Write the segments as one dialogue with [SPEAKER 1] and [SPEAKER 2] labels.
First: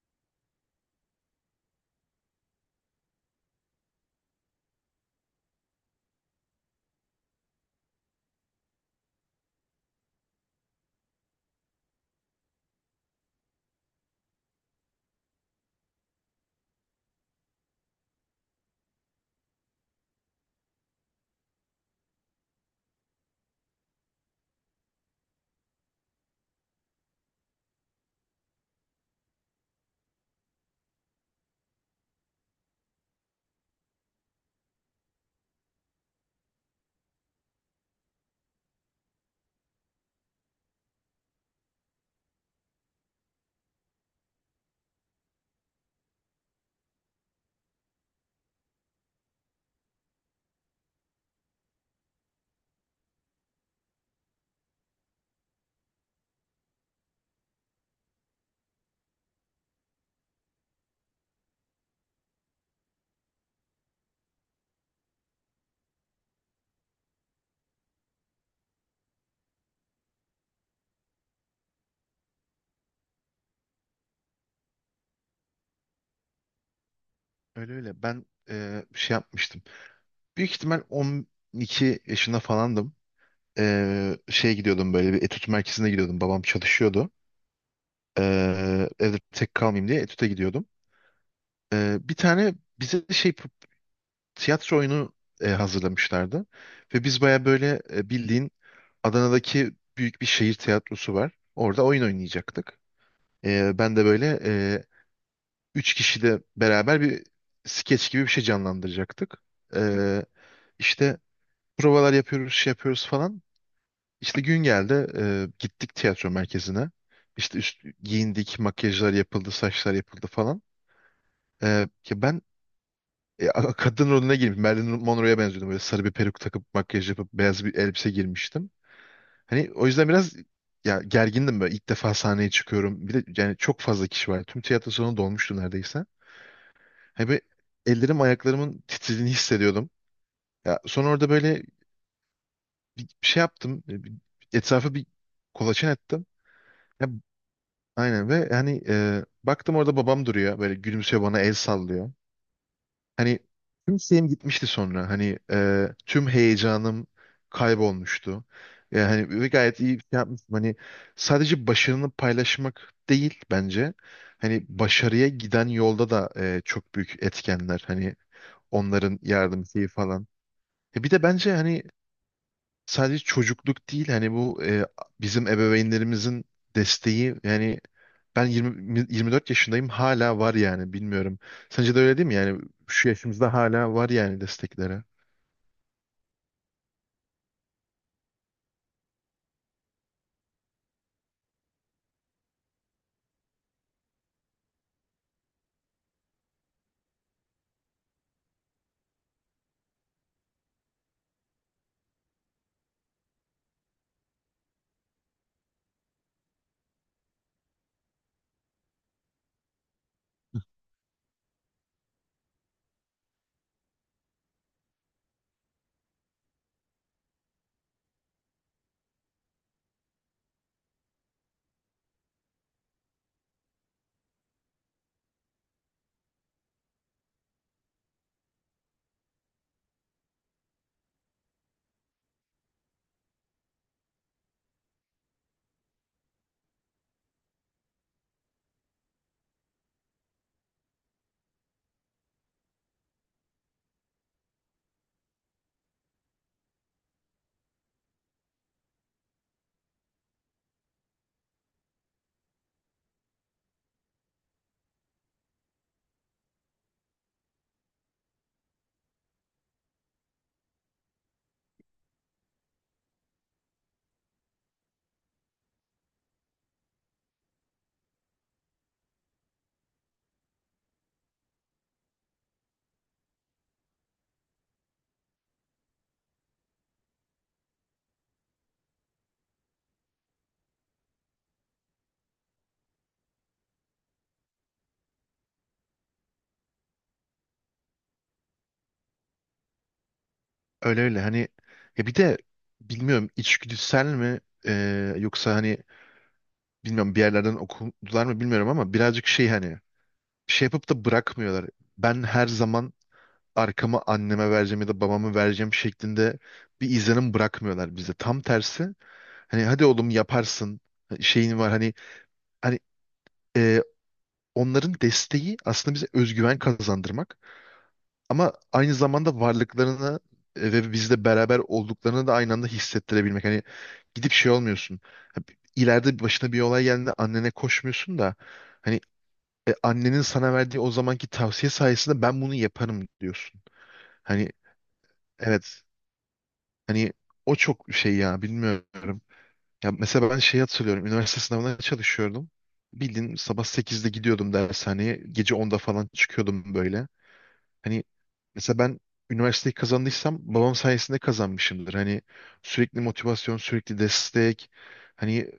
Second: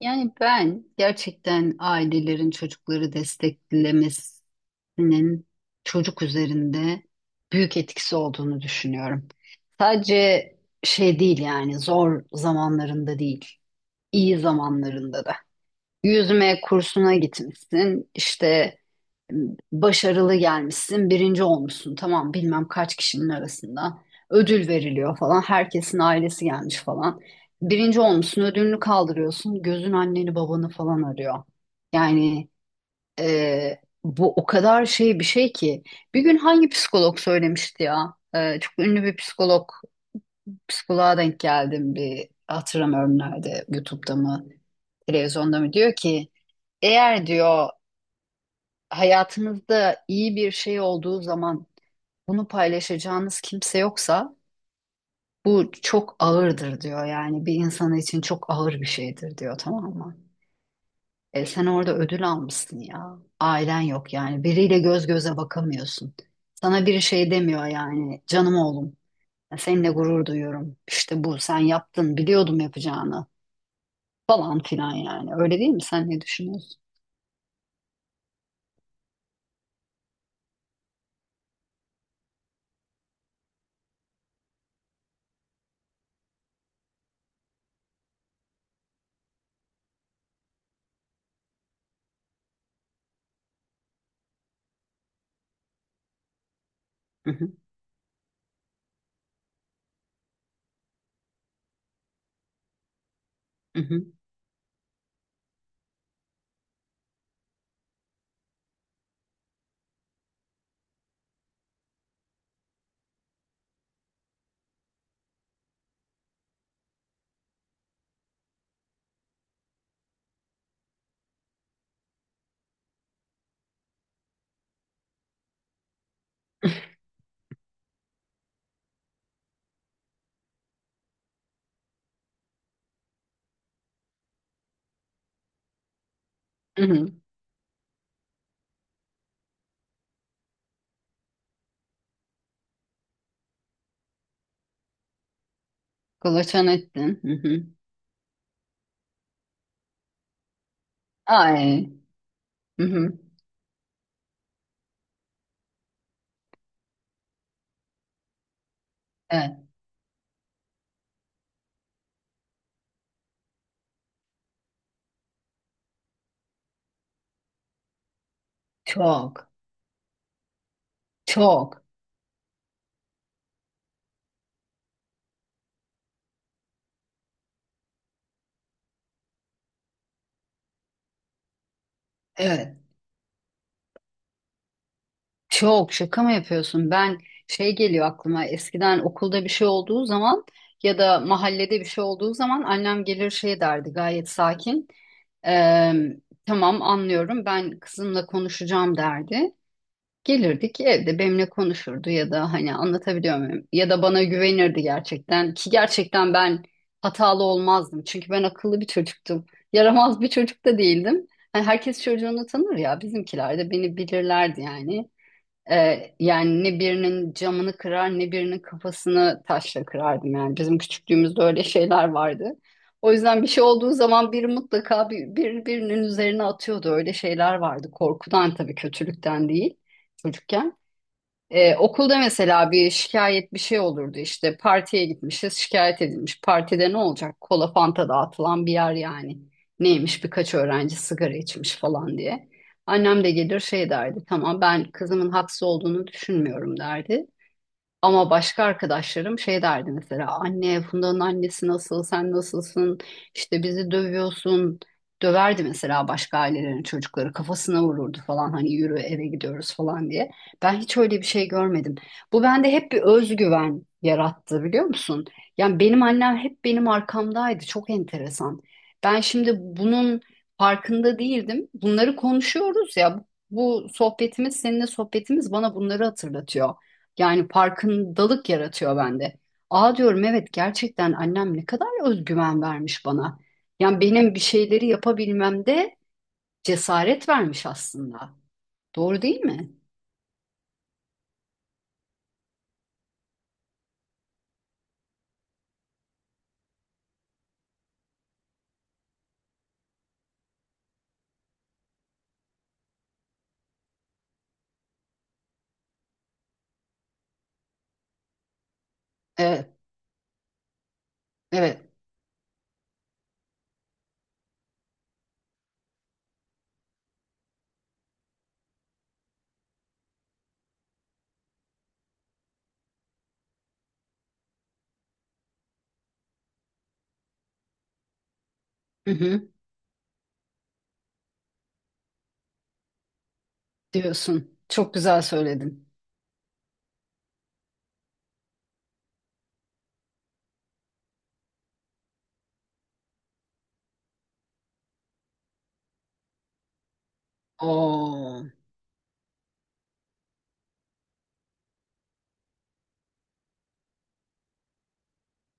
[SPEAKER 1] Yani ben gerçekten ailelerin çocukları desteklemesinin çocuk üzerinde büyük etkisi olduğunu düşünüyorum. Sadece şey değil yani zor zamanlarında değil, iyi zamanlarında da. Yüzme kursuna gitmişsin, işte başarılı gelmişsin, birinci olmuşsun. Tamam bilmem kaç kişinin arasında. Ödül veriliyor falan. Herkesin ailesi gelmiş falan. Birinci olmuşsun, ödülünü kaldırıyorsun. Gözün anneni babanı falan arıyor. Yani bu o kadar şey bir şey ki. Bir gün hangi psikolog söylemişti ya? Çok ünlü bir psikolog, psikoloğa denk geldim bir hatırlamıyorum nerede, YouTube'da mı, televizyonda mı diyor ki eğer diyor hayatınızda iyi bir şey olduğu zaman bunu paylaşacağınız kimse yoksa bu çok ağırdır diyor. Yani bir insan için çok ağır bir şeydir diyor tamam mı? E sen orada ödül almışsın ya. Ailen yok yani. Biriyle göz göze bakamıyorsun. Sana bir şey demiyor yani. Canım oğlum. Seninle gurur duyuyorum. İşte bu sen yaptın. Biliyordum yapacağını. Falan filan yani. Öyle değil mi? Sen ne düşünüyorsun?
[SPEAKER 2] Öyle öyle. Ben bir şey yapmıştım. Büyük ihtimal 12 yaşında falandım. Şeye gidiyordum böyle bir etüt merkezine gidiyordum. Babam çalışıyordu. Evde tek kalmayayım diye etüte gidiyordum. Bir tane bize şey tiyatro oyunu hazırlamışlardı. Ve biz
[SPEAKER 1] Hı
[SPEAKER 2] baya
[SPEAKER 1] hı.
[SPEAKER 2] böyle bildiğin Adana'daki büyük bir şehir tiyatrosu var. Orada oyun oynayacaktık.
[SPEAKER 1] Hı
[SPEAKER 2] Ben
[SPEAKER 1] hı.
[SPEAKER 2] de böyle üç kişi de beraber bir skeç gibi bir şey canlandıracaktık. Eee işte provalar yapıyoruz, şey yapıyoruz falan. İşte gün geldi, gittik tiyatro merkezine. İşte giyindik, makyajlar yapıldı, saçlar yapıldı falan. Ki ben kadın rolüne girmiş, Marilyn Monroe'ya benziyordum. Böyle sarı bir peruk takıp, makyaj yapıp, beyaz bir elbise girmiştim. Hani o yüzden biraz ya gergindim böyle. İlk defa sahneye çıkıyorum. Bir de yani çok fazla kişi var. Tüm tiyatro salonu dolmuştu neredeyse.
[SPEAKER 1] Hı hı.
[SPEAKER 2] Hani böyle ellerim, ayaklarımın titrediğini hissediyordum. Ya sonra orada böyle bir şey yaptım. Etrafı bir kolaçan ettim.
[SPEAKER 1] Kılıçan
[SPEAKER 2] Ya,
[SPEAKER 1] ettin.
[SPEAKER 2] aynen ve hani baktım orada babam duruyor böyle gülümsüyor bana el
[SPEAKER 1] Ay.
[SPEAKER 2] sallıyor.
[SPEAKER 1] Hı hı.
[SPEAKER 2] Hani tüm şeyim gitmişti sonra hani tüm heyecanım kaybolmuştu. Yani hani ve
[SPEAKER 1] Evet.
[SPEAKER 2] gayet iyi bir şey yapmıştım. Hani sadece başarını paylaşmak değil bence. Hani başarıya giden yolda da çok büyük etkenler. Hani onların
[SPEAKER 1] Çok.
[SPEAKER 2] yardım şeyi falan. Bir de bence hani
[SPEAKER 1] Çok.
[SPEAKER 2] sadece çocukluk değil hani bu bizim ebeveynlerimizin desteği yani ben 20, 24 yaşındayım hala var yani bilmiyorum. Sence de öyle değil mi yani
[SPEAKER 1] Evet.
[SPEAKER 2] şu yaşımızda hala var yani destekleri.
[SPEAKER 1] Çok. Şaka mı yapıyorsun? Ben şey geliyor aklıma. Eskiden okulda bir şey olduğu zaman ya da mahallede bir şey olduğu zaman annem gelir şey derdi gayet sakin. Eee, tamam anlıyorum ben kızımla konuşacağım derdi. Gelirdik evde benimle konuşurdu ya da hani anlatabiliyor muyum? Ya da bana güvenirdi gerçekten ki gerçekten ben hatalı olmazdım. Çünkü ben akıllı bir çocuktum. Yaramaz bir çocuk da değildim. Hani herkes çocuğunu tanır ya bizimkiler de beni bilirlerdi yani. Yani ne birinin camını kırar ne birinin kafasını taşla kırardım yani. Bizim küçüklüğümüzde öyle şeyler vardı. O yüzden bir şey olduğu zaman biri mutlaka birinin üzerine atıyordu. Öyle şeyler vardı. Korkudan tabii kötülükten değil çocukken. Okulda mesela bir şikayet bir şey olurdu işte partiye gitmişiz şikayet edilmiş partide ne olacak kola fanta dağıtılan bir yer yani neymiş birkaç öğrenci sigara içmiş falan diye annem de gelir şey derdi tamam ben kızımın haksız olduğunu düşünmüyorum derdi ama başka arkadaşlarım şey derdi mesela anne Funda'nın annesi nasıl sen nasılsın işte bizi dövüyorsun döverdi mesela başka ailelerin çocukları kafasına vururdu falan hani yürü eve gidiyoruz falan diye. Ben hiç öyle bir şey görmedim. Bu bende hep bir özgüven yarattı biliyor musun? Yani benim annem hep benim arkamdaydı çok enteresan. Ben şimdi bunun farkında değildim. Bunları konuşuyoruz ya bu sohbetimiz seninle sohbetimiz bana bunları hatırlatıyor. Yani farkındalık yaratıyor bende. Aa diyorum evet gerçekten annem ne kadar özgüven vermiş bana. Yani benim bir şeyleri yapabilmemde cesaret vermiş aslında. Doğru değil mi?
[SPEAKER 2] Öyle öyle hani ya bir de bilmiyorum içgüdüsel mi yoksa hani bilmiyorum bir yerlerden okudular mı bilmiyorum ama birazcık şey hani bir şey yapıp da bırakmıyorlar. Ben her zaman arkamı anneme vereceğim ya da babamı vereceğim şeklinde bir izlenim bırakmıyorlar bize. Tam tersi hani
[SPEAKER 1] Evet,
[SPEAKER 2] hadi oğlum yaparsın şeyin var
[SPEAKER 1] evet.
[SPEAKER 2] hani hani e, onların desteği aslında bize özgüven kazandırmak ama aynı zamanda varlıklarını ve bizle beraber olduklarını da aynı anda hissettirebilmek. Hani gidip şey olmuyorsun. Ha, bi- Başına bir olay geldiğinde annene koşmuyorsun da hani
[SPEAKER 1] Hı hı,
[SPEAKER 2] annenin sana verdiği o zamanki tavsiye sayesinde ben bunu yaparım diyorsun. Hani
[SPEAKER 1] diyorsun. Çok güzel
[SPEAKER 2] evet.
[SPEAKER 1] söyledin.
[SPEAKER 2] Hani o çok şey ya, bilmiyorum. Ya mesela ben şey hatırlıyorum. Üniversite sınavına çalışıyordum. Bildiğin sabah 8'de gidiyordum dershaneye. Gece 10'da falan çıkıyordum böyle. Hani
[SPEAKER 1] Oo,
[SPEAKER 2] mesela ben üniversiteyi kazandıysam babam sayesinde kazanmışımdır. Hani sürekli motivasyon, sürekli destek. Hani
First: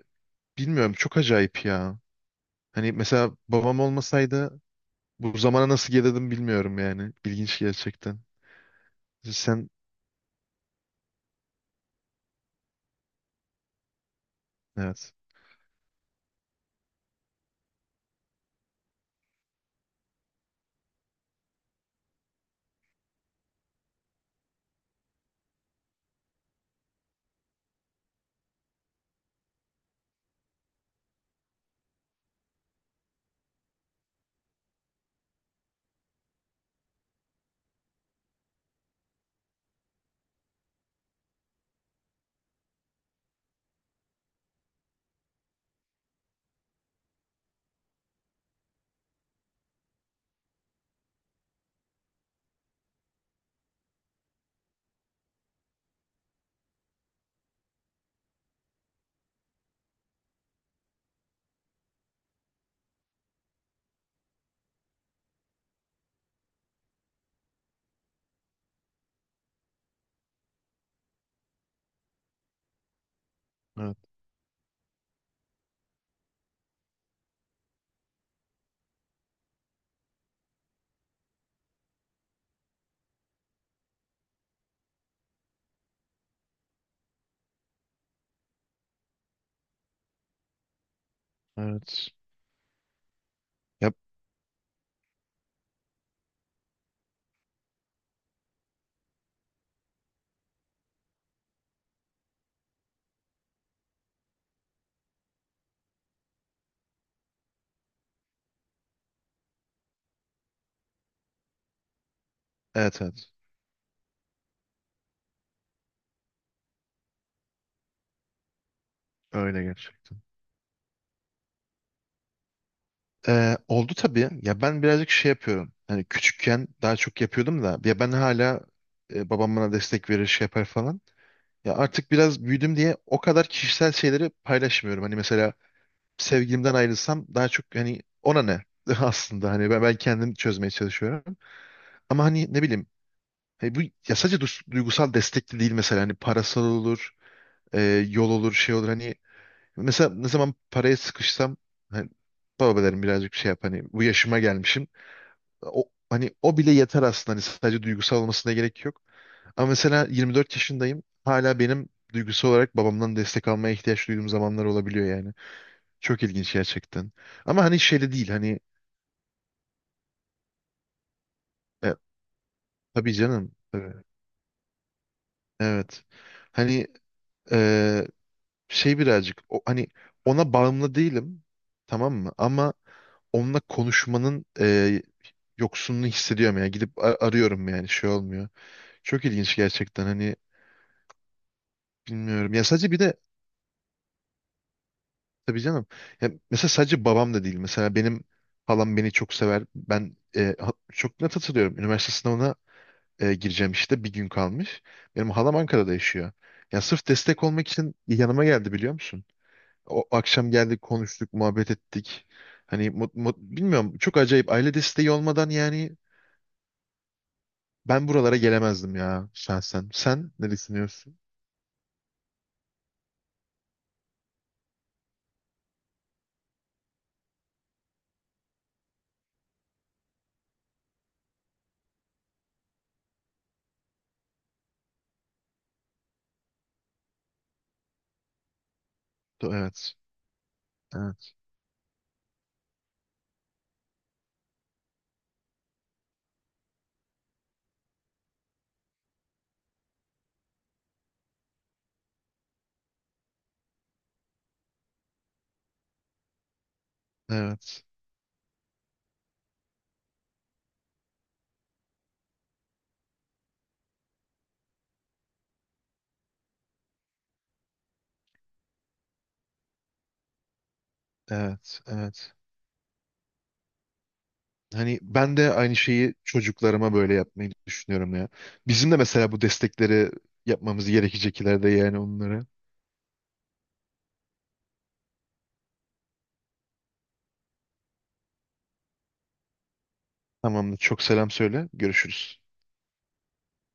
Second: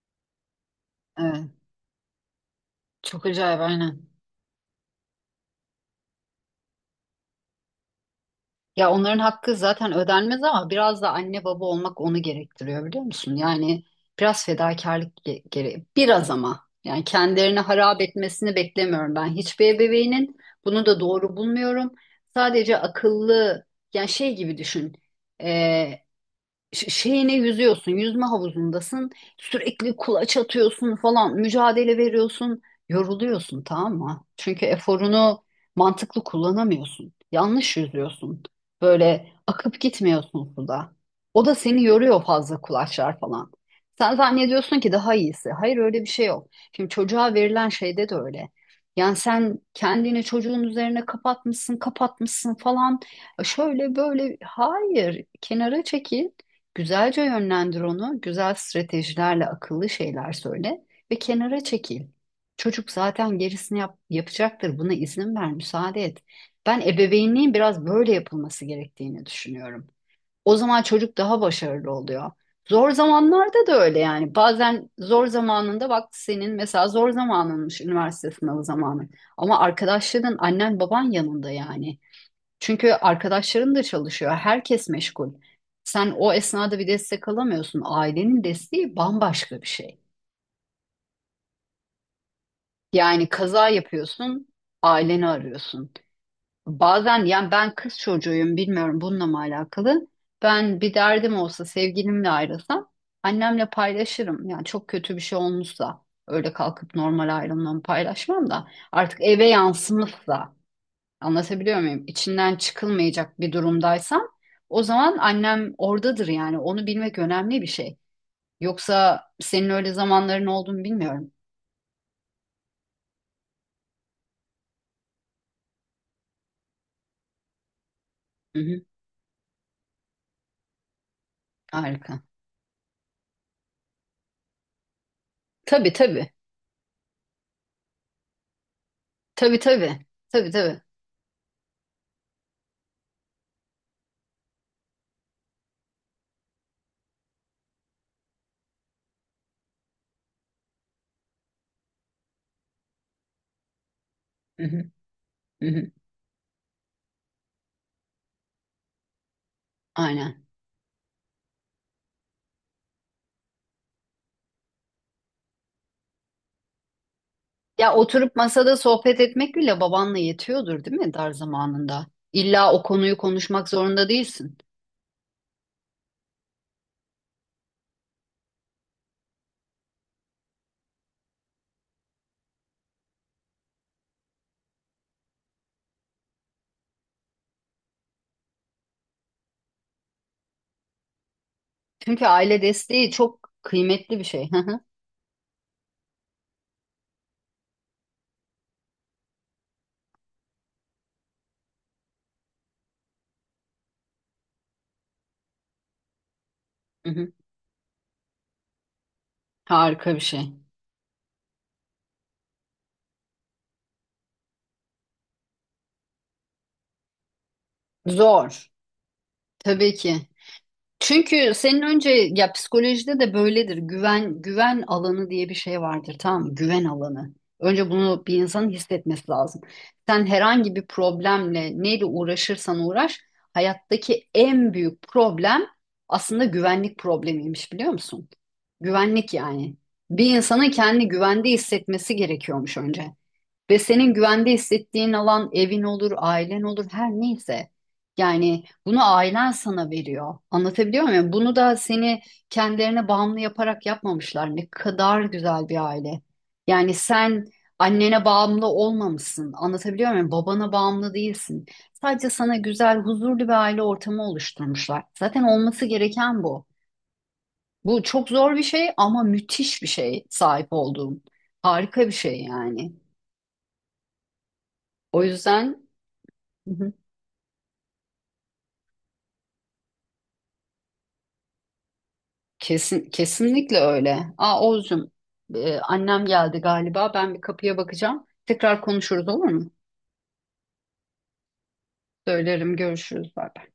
[SPEAKER 2] bilmiyorum çok
[SPEAKER 1] evet.
[SPEAKER 2] acayip ya. Hani
[SPEAKER 1] Çok
[SPEAKER 2] mesela
[SPEAKER 1] acayip
[SPEAKER 2] babam
[SPEAKER 1] aynen.
[SPEAKER 2] olmasaydı bu zamana nasıl gelirdim bilmiyorum yani. İlginç gerçekten.
[SPEAKER 1] Ya onların hakkı
[SPEAKER 2] Sen
[SPEAKER 1] zaten ödenmez ama biraz da anne baba olmak onu gerektiriyor biliyor musun? Yani biraz
[SPEAKER 2] evet.
[SPEAKER 1] fedakarlık gere biraz ama yani kendilerini harap etmesini beklemiyorum ben. Hiçbir ebeveynin bunu da doğru bulmuyorum. Sadece akıllı yani şey gibi düşün şeyine yüzüyorsun, yüzme havuzundasın, sürekli kulaç atıyorsun falan, mücadele veriyorsun, yoruluyorsun tamam mı? Çünkü eforunu mantıklı kullanamıyorsun. Yanlış yüzüyorsun. Böyle akıp gitmiyorsun suda. O da seni yoruyor fazla kulaçlar falan. Sen zannediyorsun ki daha iyisi. Hayır öyle bir şey yok. Şimdi çocuğa verilen şeyde de öyle. Yani sen kendini çocuğun üzerine kapatmışsın falan. Şöyle böyle hayır kenara çekil. Güzelce yönlendir onu, güzel stratejilerle akıllı şeyler söyle ve kenara çekil. Çocuk zaten gerisini yapacaktır. Buna izin ver, müsaade et. Ben ebeveynliğin biraz böyle yapılması gerektiğini düşünüyorum. O zaman çocuk daha başarılı oluyor. Zor zamanlarda da
[SPEAKER 2] Evet,
[SPEAKER 1] öyle yani. Bazen zor zamanında bak senin mesela zor zamanınmış üniversite sınavı zamanı. Ama arkadaşların annen baban yanında yani. Çünkü arkadaşların da çalışıyor, herkes meşgul. Sen o esnada bir destek alamıyorsun. Ailenin desteği bambaşka bir şey.
[SPEAKER 2] evet.
[SPEAKER 1] Yani kaza
[SPEAKER 2] Yap,
[SPEAKER 1] yapıyorsun, aileni arıyorsun. Bazen yani ben kız çocuğuyum, bilmiyorum bununla mı alakalı. Ben bir derdim olsa sevgilimle ayrılsam annemle paylaşırım. Yani çok kötü bir şey olmuşsa öyle kalkıp normal ayrılmamı paylaşmam da artık eve yansımışsa anlatabiliyor muyum? İçinden
[SPEAKER 2] evet, evet.
[SPEAKER 1] çıkılmayacak bir durumdaysam o zaman annem oradadır yani. Onu bilmek önemli bir şey. Yoksa
[SPEAKER 2] Öyle
[SPEAKER 1] senin öyle
[SPEAKER 2] gerçekten.
[SPEAKER 1] zamanların olduğunu bilmiyorum.
[SPEAKER 2] Oldu tabii. Ya ben birazcık şey yapıyorum. Hani küçükken daha çok yapıyordum da. Ya ben
[SPEAKER 1] Hı
[SPEAKER 2] hala
[SPEAKER 1] hı,
[SPEAKER 2] babam bana destek verir şey yapar falan. Ya artık
[SPEAKER 1] harika.
[SPEAKER 2] biraz büyüdüm diye o kadar kişisel şeyleri paylaşmıyorum. Hani mesela
[SPEAKER 1] Tabii tabii.
[SPEAKER 2] sevgilimden ayrılsam daha çok hani ona ne aslında
[SPEAKER 1] Tabii
[SPEAKER 2] hani ben
[SPEAKER 1] tabii.
[SPEAKER 2] kendim
[SPEAKER 1] Tabii
[SPEAKER 2] çözmeye
[SPEAKER 1] tabii.
[SPEAKER 2] çalışıyorum. Ama hani ne bileyim hani bu ya sadece duygusal destek de değil mesela hani parasal olur, e, yol olur, şey olur hani mesela ne zaman paraya sıkışsam hani baba derim birazcık şey yap hani bu yaşıma
[SPEAKER 1] Hı
[SPEAKER 2] gelmişim.
[SPEAKER 1] hı, hı
[SPEAKER 2] O,
[SPEAKER 1] hı.
[SPEAKER 2] hani o bile yeter aslında. Hani sadece duygusal olmasına gerek yok. Ama mesela
[SPEAKER 1] Aynen.
[SPEAKER 2] 24 yaşındayım. Hala benim duygusal olarak babamdan destek almaya ihtiyaç duyduğum zamanlar olabiliyor yani. Çok ilginç gerçekten. Ama hani
[SPEAKER 1] Ya
[SPEAKER 2] şeyde değil
[SPEAKER 1] oturup
[SPEAKER 2] hani
[SPEAKER 1] masada sohbet etmek bile babanla yetiyordur değil mi dar
[SPEAKER 2] e,
[SPEAKER 1] zamanında? İlla o
[SPEAKER 2] tabii
[SPEAKER 1] konuyu
[SPEAKER 2] canım.
[SPEAKER 1] konuşmak
[SPEAKER 2] Tabii.
[SPEAKER 1] zorunda değilsin.
[SPEAKER 2] Evet. Hani e, şey birazcık o, hani ona bağımlı değilim. Tamam mı? Ama onunla konuşmanın yoksunluğu hissediyorum yani. Gidip arıyorum yani şey olmuyor. Çok ilginç gerçekten hani
[SPEAKER 1] Çünkü
[SPEAKER 2] bilmiyorum.
[SPEAKER 1] aile
[SPEAKER 2] Ya sadece bir
[SPEAKER 1] desteği
[SPEAKER 2] de
[SPEAKER 1] çok kıymetli bir şey. Hı hı,
[SPEAKER 2] tabii canım. Ya mesela sadece babam da değil. Mesela benim halam beni çok sever. Ben çok net hatırlıyorum. Üniversite sınavına gireceğim işte bir gün kalmış. Benim halam Ankara'da yaşıyor. Ya sırf
[SPEAKER 1] hı hı.
[SPEAKER 2] destek olmak için yanıma geldi biliyor musun? O
[SPEAKER 1] Harika bir şey.
[SPEAKER 2] akşam geldik, konuştuk, muhabbet ettik. Hani bilmiyorum çok acayip aile desteği olmadan yani ben buralara
[SPEAKER 1] Zor.
[SPEAKER 2] gelemezdim ya şahsen.
[SPEAKER 1] Tabii ki.
[SPEAKER 2] Sen ne düşünüyorsun?
[SPEAKER 1] Çünkü senin önce ya psikolojide de böyledir. Güven alanı diye bir şey vardır tamam mı? Güven alanı. Önce bunu bir insanın hissetmesi lazım. Sen herhangi bir problemle neyle uğraşırsan uğraş hayattaki en büyük problem aslında güvenlik problemiymiş biliyor musun? Güvenlik yani.
[SPEAKER 2] Evet.
[SPEAKER 1] Bir insanın kendini
[SPEAKER 2] Evet.
[SPEAKER 1] güvende hissetmesi gerekiyormuş önce. Ve senin güvende hissettiğin alan evin olur, ailen olur, her neyse. Yani bunu ailen sana veriyor. Anlatabiliyor muyum? Yani bunu da seni kendilerine bağımlı yaparak yapmamışlar. Ne kadar güzel bir aile. Yani sen
[SPEAKER 2] Evet.
[SPEAKER 1] annene bağımlı olmamışsın. Anlatabiliyor muyum? Babana bağımlı değilsin. Sadece sana güzel, huzurlu bir aile ortamı oluşturmuşlar. Zaten olması gereken bu. Bu çok zor bir şey ama müthiş bir şey sahip olduğum.
[SPEAKER 2] Evet.
[SPEAKER 1] Harika bir
[SPEAKER 2] Evet.
[SPEAKER 1] şey yani.
[SPEAKER 2] Hani
[SPEAKER 1] O
[SPEAKER 2] ben de aynı
[SPEAKER 1] yüzden...
[SPEAKER 2] şeyi
[SPEAKER 1] Hı hı.
[SPEAKER 2] çocuklarıma böyle yapmayı düşünüyorum ya. Bizim de mesela bu destekleri yapmamız gerekecek ileride yani onlara.
[SPEAKER 1] Kesin, kesinlikle öyle. Aa Oğuzcum, annem geldi galiba. Ben bir kapıya bakacağım. Tekrar konuşuruz olur mu?
[SPEAKER 2] Tamamdır. Çok selam söyle. Görüşürüz.
[SPEAKER 1] Söylerim, görüşürüz. Bay bay.